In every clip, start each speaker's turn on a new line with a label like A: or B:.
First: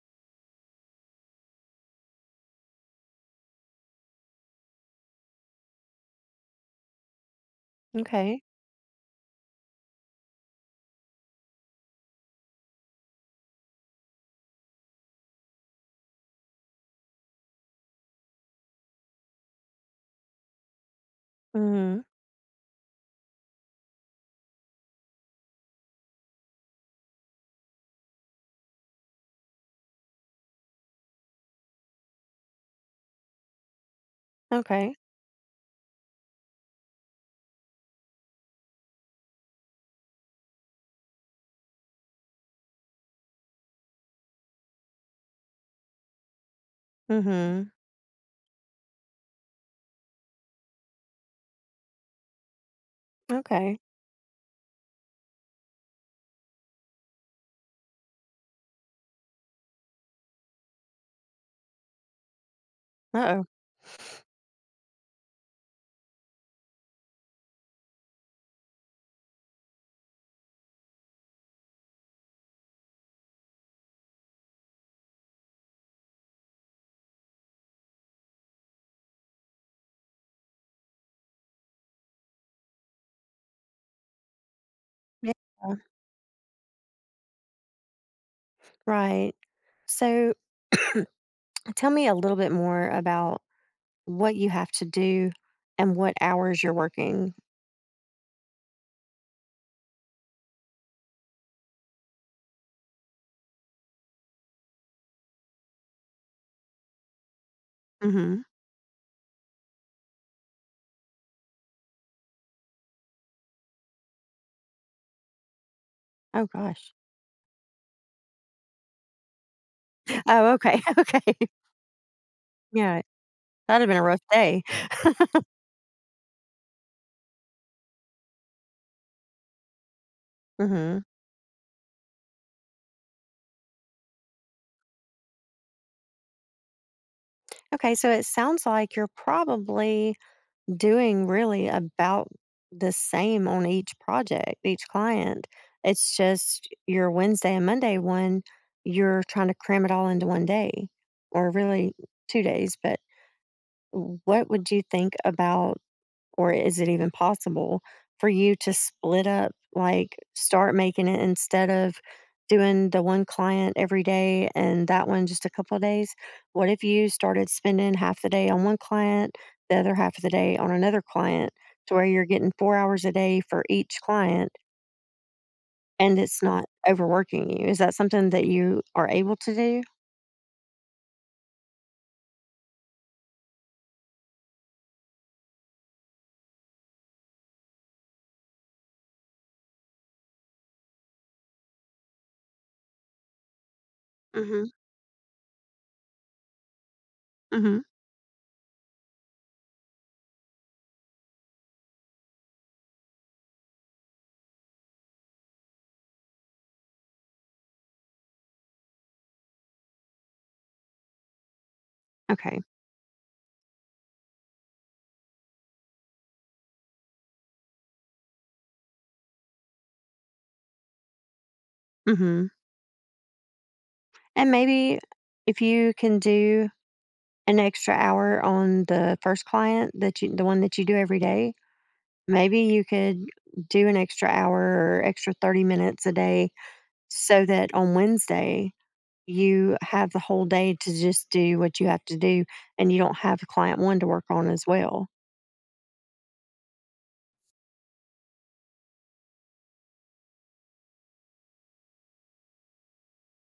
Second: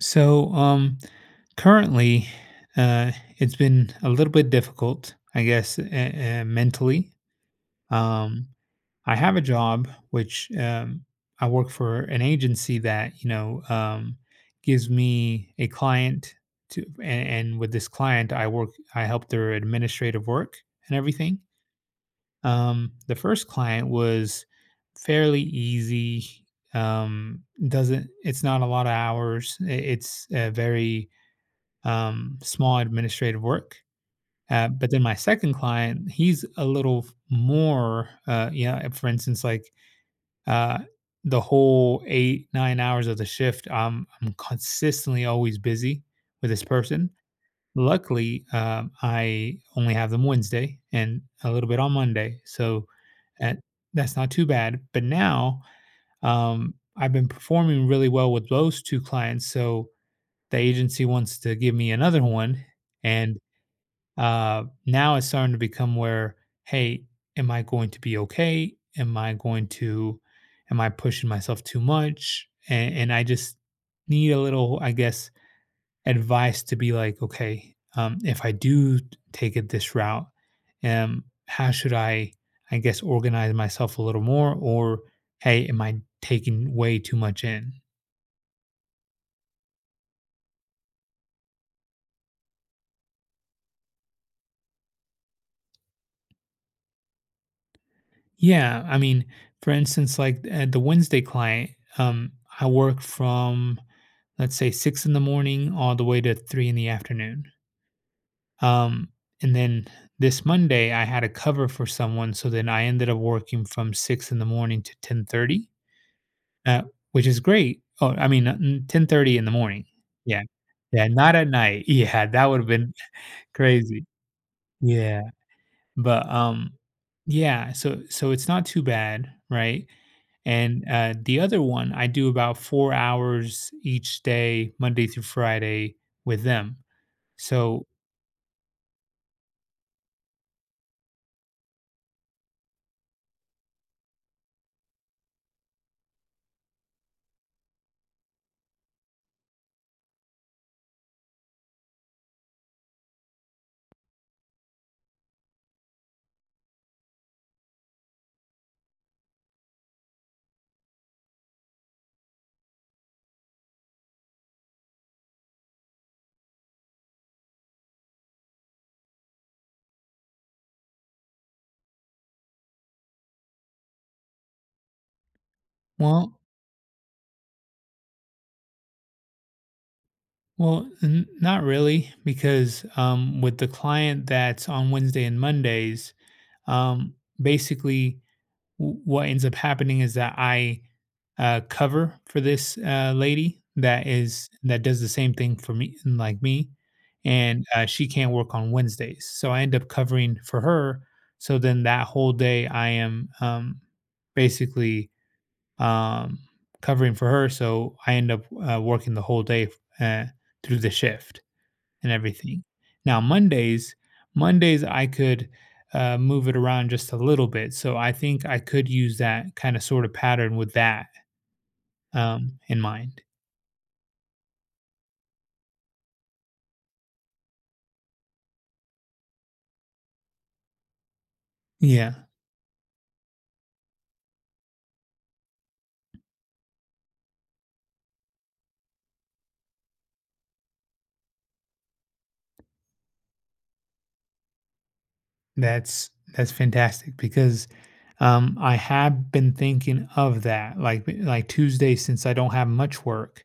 A: So, um, currently, uh, it's been a little bit difficult, I guess, mentally.
B: Okay.
A: Um, I have a job which I work for an agency that gives me a client and with this client, I work, I help their administrative work and everything.
B: Mhm.
A: The first client was fairly easy. Doesn't It's not a lot of hours. It's very small administrative work. But
B: Okay.
A: then my second client, he's a little more, for instance, like uh, the whole 8, 9 hours of the shift, I'm consistently always busy with this person.
B: Mhm.
A: Luckily, I only have them Wednesday and a little bit on Monday. So uh,
B: Okay.
A: that's not too bad. But now I've been performing really well with those two clients. So the agency wants to give me another one. And
B: Uh-oh.
A: now it's starting to become where, hey, am I going to be okay? Am I pushing myself too much? And I just need a little, I guess, advice to be like, okay, if I do take it this route, how should I guess, organize myself a little more? Or,
B: Yeah.
A: hey, am I taking way too much in?
B: Right. So, tell me a little bit more about what you have to do and what hours you're working.
A: Yeah, I mean, for instance, like at the Wednesday client, um, I work from let's say 6 in the morning all the way to 3 in the afternoon.
B: Mhm.
A: Um, and then This Monday, I had a cover for someone, so then I ended up working from 6 in the morning to 10:30,
B: Oh
A: uh,
B: gosh.
A: which is great. Oh, I mean, 10:30 in the morning. Yeah,
B: Oh, okay.
A: yeah,
B: Okay.
A: not at night. Yeah, that would have been
B: Yeah. That'd have been a
A: crazy.
B: rough day.
A: Yeah. But, yeah, so it's not too bad, right? And,
B: Mhm.
A: the other one, I do about 4 hours each day, Monday through Friday with them. So
B: Okay, so it sounds like you're probably doing really about the same on each project, each client. It's just your Wednesday and Monday one, you're trying to cram it all into one day or really 2 days. But what would you think about, or is it even possible for you to split up, like start making it, instead of doing the one client every day and that one just a couple of days, what if you started spending half the day on one client, the other half of the day on another client, to where you're getting 4 hours a day for each client and
A: well
B: it's not overworking you? Is that something that you are able to do?
A: n not really because, with the client that's on Wednesday and Mondays, um, basically what ends up happening is that I cover for this lady that is
B: Mm-hmm.
A: that does the same thing for me like me, and
B: Mm-hmm.
A: she can't work on Wednesdays, so I end up covering for her. So then that whole day I am basically um, covering for her, so I end up working the whole day uh, through the shift and
B: Okay.
A: everything. Now Mondays, Mondays I could move it around just a little bit, so I think I could use that kind of sort of pattern with that
B: Mm-hmm.
A: in mind.
B: And maybe if you can do an extra hour on the first client that you, the one that you do every day,
A: Yeah,
B: maybe you could do an extra hour or extra 30 minutes a day so that on Wednesday you have the whole day to just do what you have to do and you don't have client 1 to work on as well.
A: that's that's fantastic because I have been thinking of that, like Tuesday since I don't have much work.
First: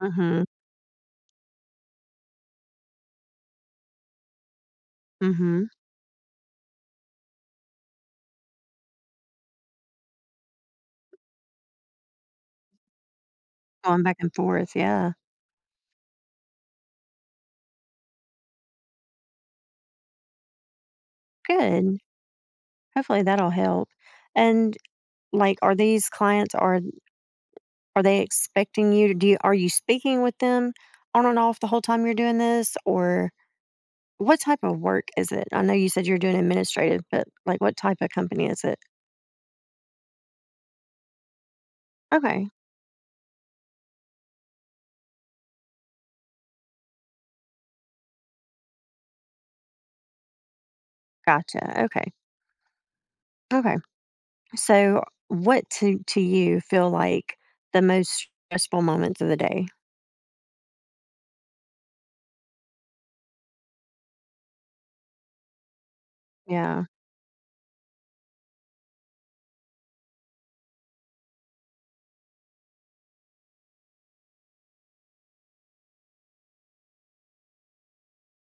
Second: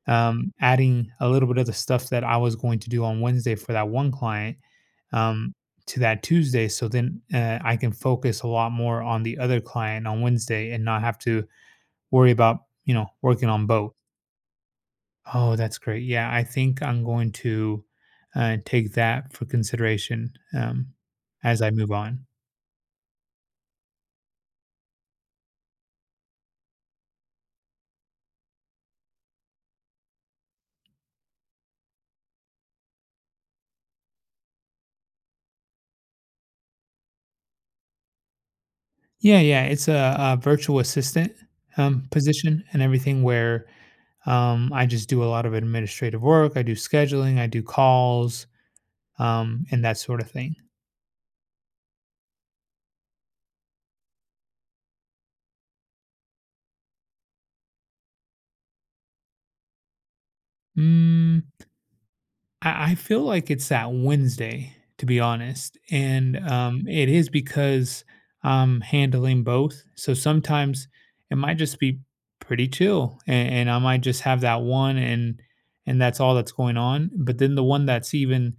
B: Mhm.
A: Adding a little bit of the stuff that I was going to do on Wednesday for that one client um,
B: Mhm.
A: to that Tuesday. So then I can focus a lot more on the other client on Wednesday and not have to worry about, you know, working on both.
B: Going back and forth, yeah.
A: Oh, that's great. Yeah, I think I'm going to take that for consideration as I move
B: Good.
A: on.
B: Hopefully that'll help. And, like, are these clients are they expecting you to do, are you speaking with them on and off the whole time you're doing this, or what type of work is it? I know you said you're doing administrative, but like what type of company is it?
A: Yeah, yeah, it's a virtual assistant
B: Okay,
A: position and everything where I just do a lot of administrative work. I do scheduling. I do calls, and that sort of thing.
B: gotcha. Okay, okay. So, what to you feel like the most stressful moments of the day?
A: Mm, I feel like it's that Wednesday, to be honest, and
B: Yeah.
A: it is because I'm handling both. So sometimes it might just be pretty chill, and I might just have that one, and that's all that's going on. But then the one that's even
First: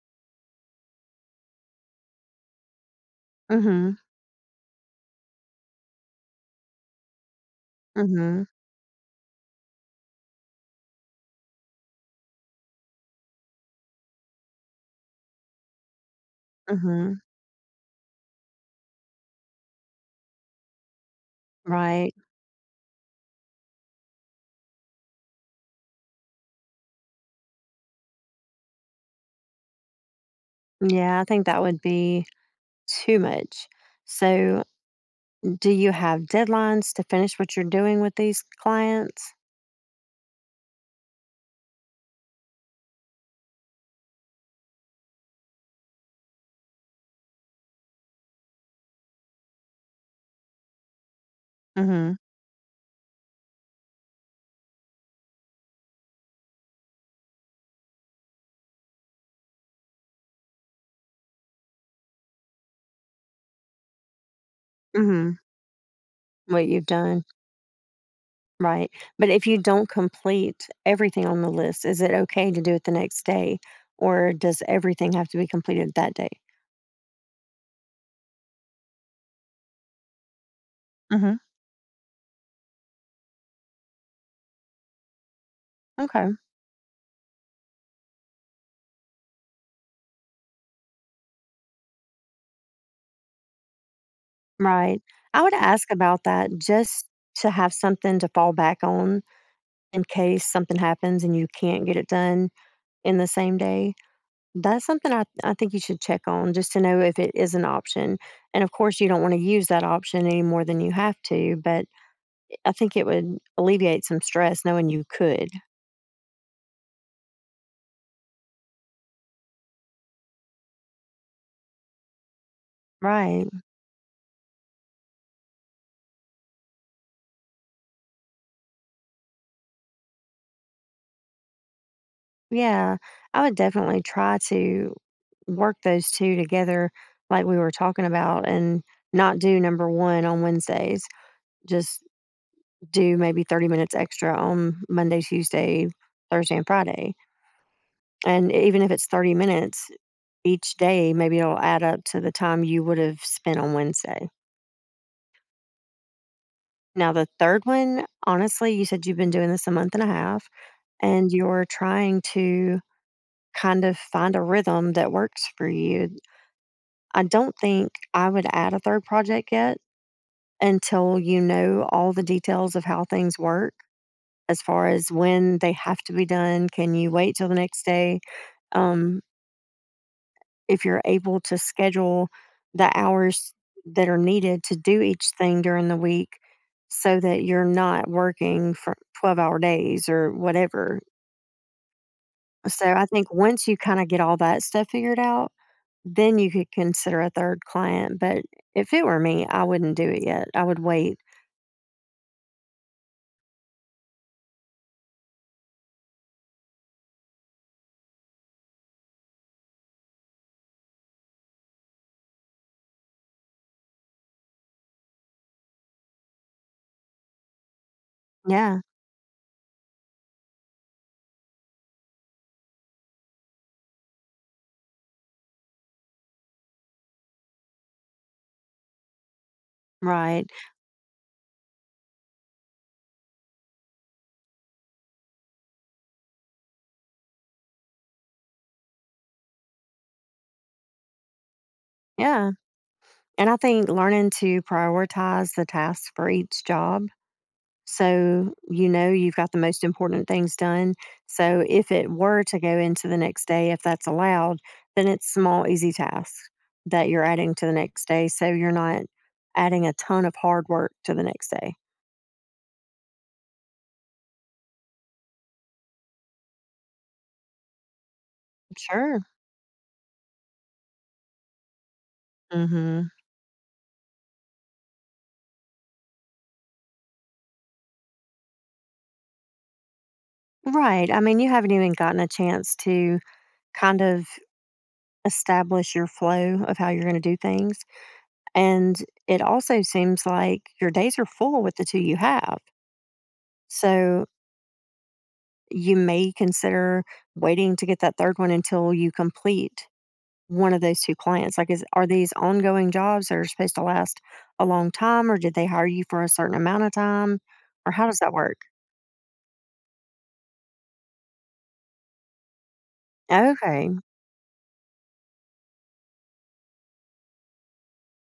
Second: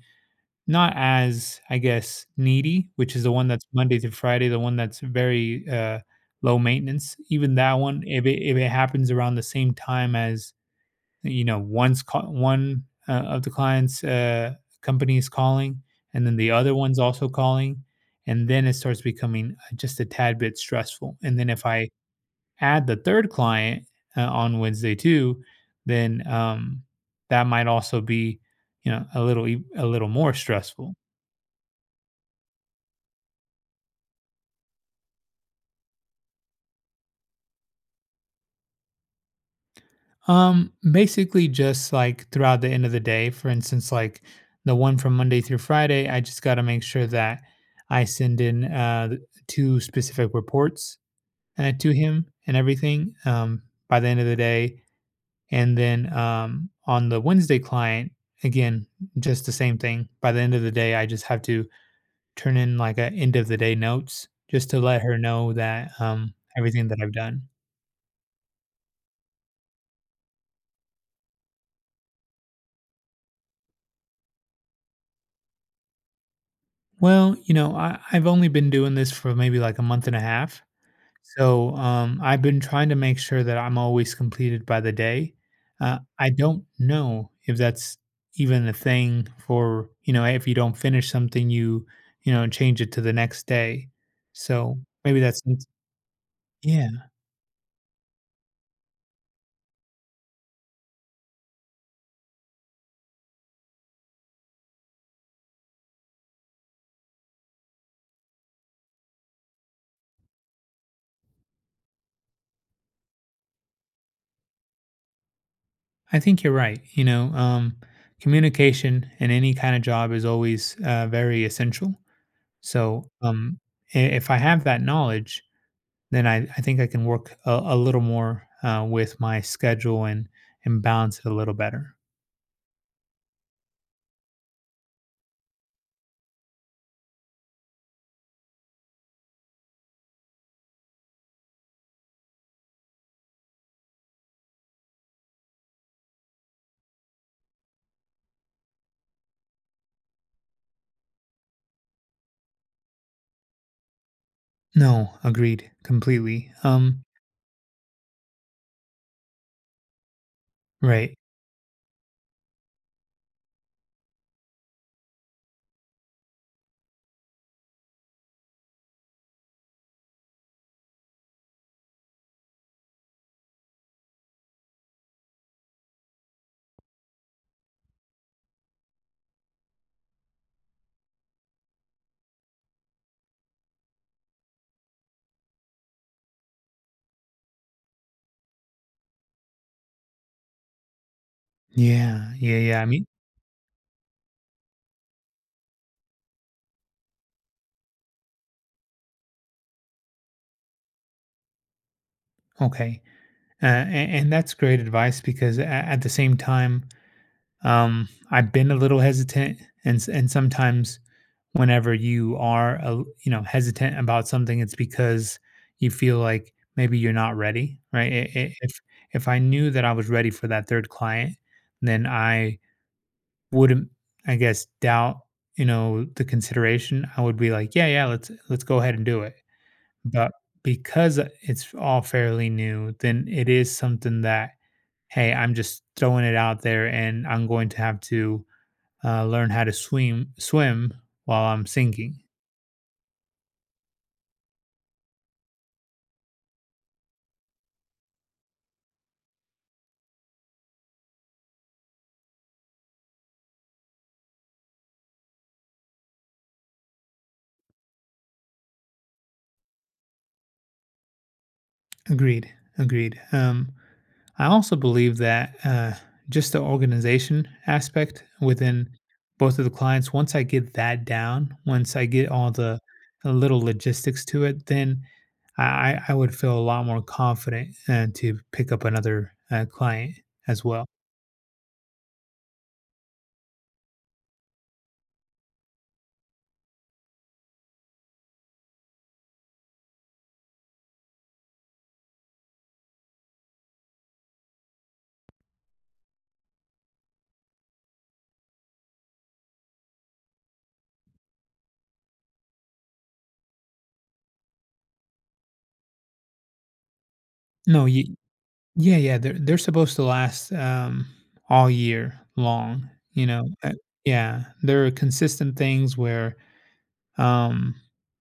A: not as, I guess, needy, which is the one that's
B: Mm-hmm.
A: Monday to Friday, the one that's very, low maintenance. Even that one, if it
B: Mm-hmm.
A: if it happens around the same time as, you know, one, of the client's, company is calling, and then the other one's
B: Mm-hmm.
A: also calling, and then it starts becoming, just a tad bit stressful, and then if I
B: Right.
A: add the 3rd client, on Wednesday too, then, that might also be, you know, a little more stressful.
B: Yeah, I think that would be too much. So, do you have deadlines to finish what you're doing with these clients?
A: Basically just like throughout the end of the day. For instance, like the one from Monday through Friday, I just got to make sure that I send in two specific reports to
B: Mm-hmm.
A: him and everything by the end of the day. And then on the Wednesday client, again, just the same thing. By the end of the day, I just have to turn in like a end of the day notes just to let her
B: Mm-hmm.
A: know that
B: What you've
A: everything that I've
B: done?
A: done.
B: Right, but if you don't complete everything on the list, is it okay to do it the next day, or does everything have to be completed that day?
A: Well, you know, I've only been doing this for maybe like a month and a half.
B: Mhm.
A: So I've been trying to make sure that I'm always completed by the day. I
B: Okay,
A: don't know if that's even a thing for, you know, if you don't finish something, you know, change it to the next day. So
B: right.
A: maybe that's,
B: I would ask about that
A: yeah,
B: just to have something to fall back on in case something happens and you can't get it done in the same day. That's something I think you should check on, just to know if it is an option, and, of course, you don't wanna use that option any more than you have to, but I think it would alleviate some stress knowing you could.
A: I think you're right. You know, communication in any kind of job is always very essential. So
B: Right.
A: if I have that knowledge, then I think I can work a little more with my schedule and balance it a little better.
B: Yeah, I would definitely try to work those 2 together like we were talking about and not do number 1 on Wednesdays. Just do maybe 30 minutes extra on Monday, Tuesday, Thursday, and Friday. And even if it's 30 minutes each day, maybe it'll add up to the time you would have spent on Wednesday.
A: No, agreed completely.
B: Now, the third one, honestly, you said you've been doing this a month and a half,
A: Right.
B: and you're trying to kind of find a rhythm that works for you. I don't think I would add a third project yet until you know all the details of how things work as far as when they have to be done. Can you wait till the next day? Um, if you're able to schedule the hours that are needed to do each thing during the week so that you're not working for 12-hour days or whatever.
A: Yeah, yeah, yeah. I
B: So
A: mean,
B: I think once you kind of get all that stuff figured out, then you could consider a third client, but if it were me, I wouldn't do it yet. I would wait.
A: okay. And that's great advice because at the same time, I've been a little hesitant, and sometimes whenever you are a you know hesitant about something, it's because you feel like maybe you're not ready, right? I- I- If
B: Yeah,
A: if I knew that I was ready for that third client, then I wouldn't, I guess, doubt, you know, the consideration. I would be like, yeah, yeah, let's go ahead and do it. But
B: right.
A: because it's all fairly new, then it is something that hey, I'm just throwing it out there, and I'm going to have to learn how to swim while I'm sinking.
B: Yeah. And I think learning to prioritize the tasks for each job, so you know you've got the most important things done. So if it were to go into the next day, if that's allowed, then it's small, easy tasks that you're adding to the next day. So you're not adding a ton of hard work to the next day.
A: Agreed. Agreed. I also believe that just the organization aspect within
B: Sure.
A: both of the clients, once I get that down, once I get all the
B: Hmm.
A: little logistics to it, then I would feel a lot more confident to pick up another client as well.
B: Right. I mean, you haven't even gotten a chance to kind of establish your flow of how you're going to do things. And it also seems like your days are full with the two you have. So you may consider waiting to get that third one until you complete one of those two clients. Like, are these ongoing jobs that are supposed to last a long time, or did they hire you for a certain amount of time?
A: No,
B: Or how
A: you,
B: does that work?
A: Yeah, yeah, they're supposed to last, all year long, you know,
B: Okay.
A: yeah, they're consistent things where, um,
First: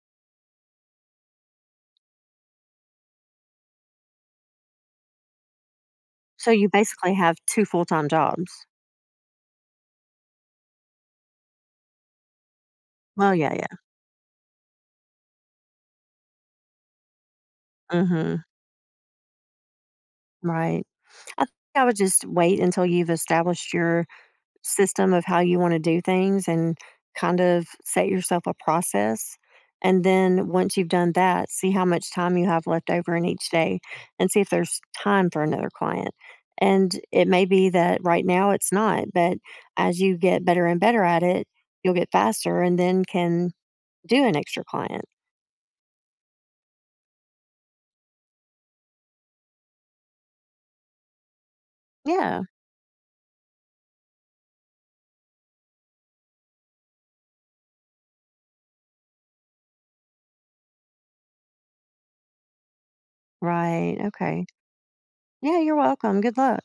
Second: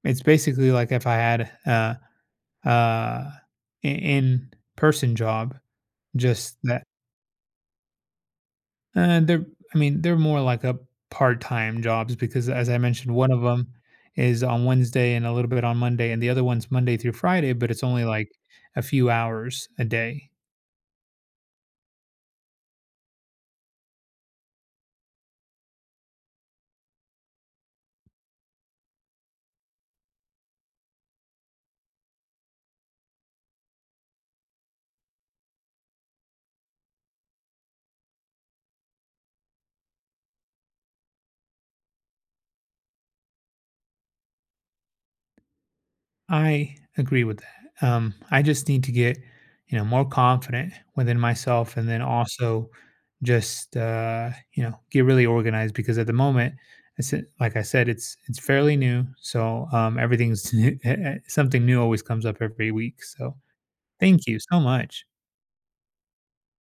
A: it's basically like if I had a, uh, I in-person job,
B: So
A: just
B: you
A: that
B: basically have two full time jobs.
A: they're I mean, they're more like a part-time jobs because as I mentioned, one
B: Well,
A: of
B: yeah,
A: them
B: yeah.
A: is on Wednesday and a little bit on Monday, and the other one's Monday through Friday, but it's only like
B: Hmm.
A: a few hours a day.
B: Right. I think I would just wait until you've established your system of how you want to do things and kind of set yourself a process. And then once you've done that, see how much time you have left over in each day and see if there's time for another client. And it may be that right now it's not, but as you get better and better at it, you'll get faster and then can do an extra client.
A: I agree with that. I just need to get, you know, more confident within myself, and then
B: Yeah.
A: also just, you know, get really organized because at the moment, it's like I said, it's fairly new, so everything's new, something new always comes up every week. So
B: Right.
A: thank you
B: Okay.
A: so much.
B: Yeah, you're welcome. Good luck.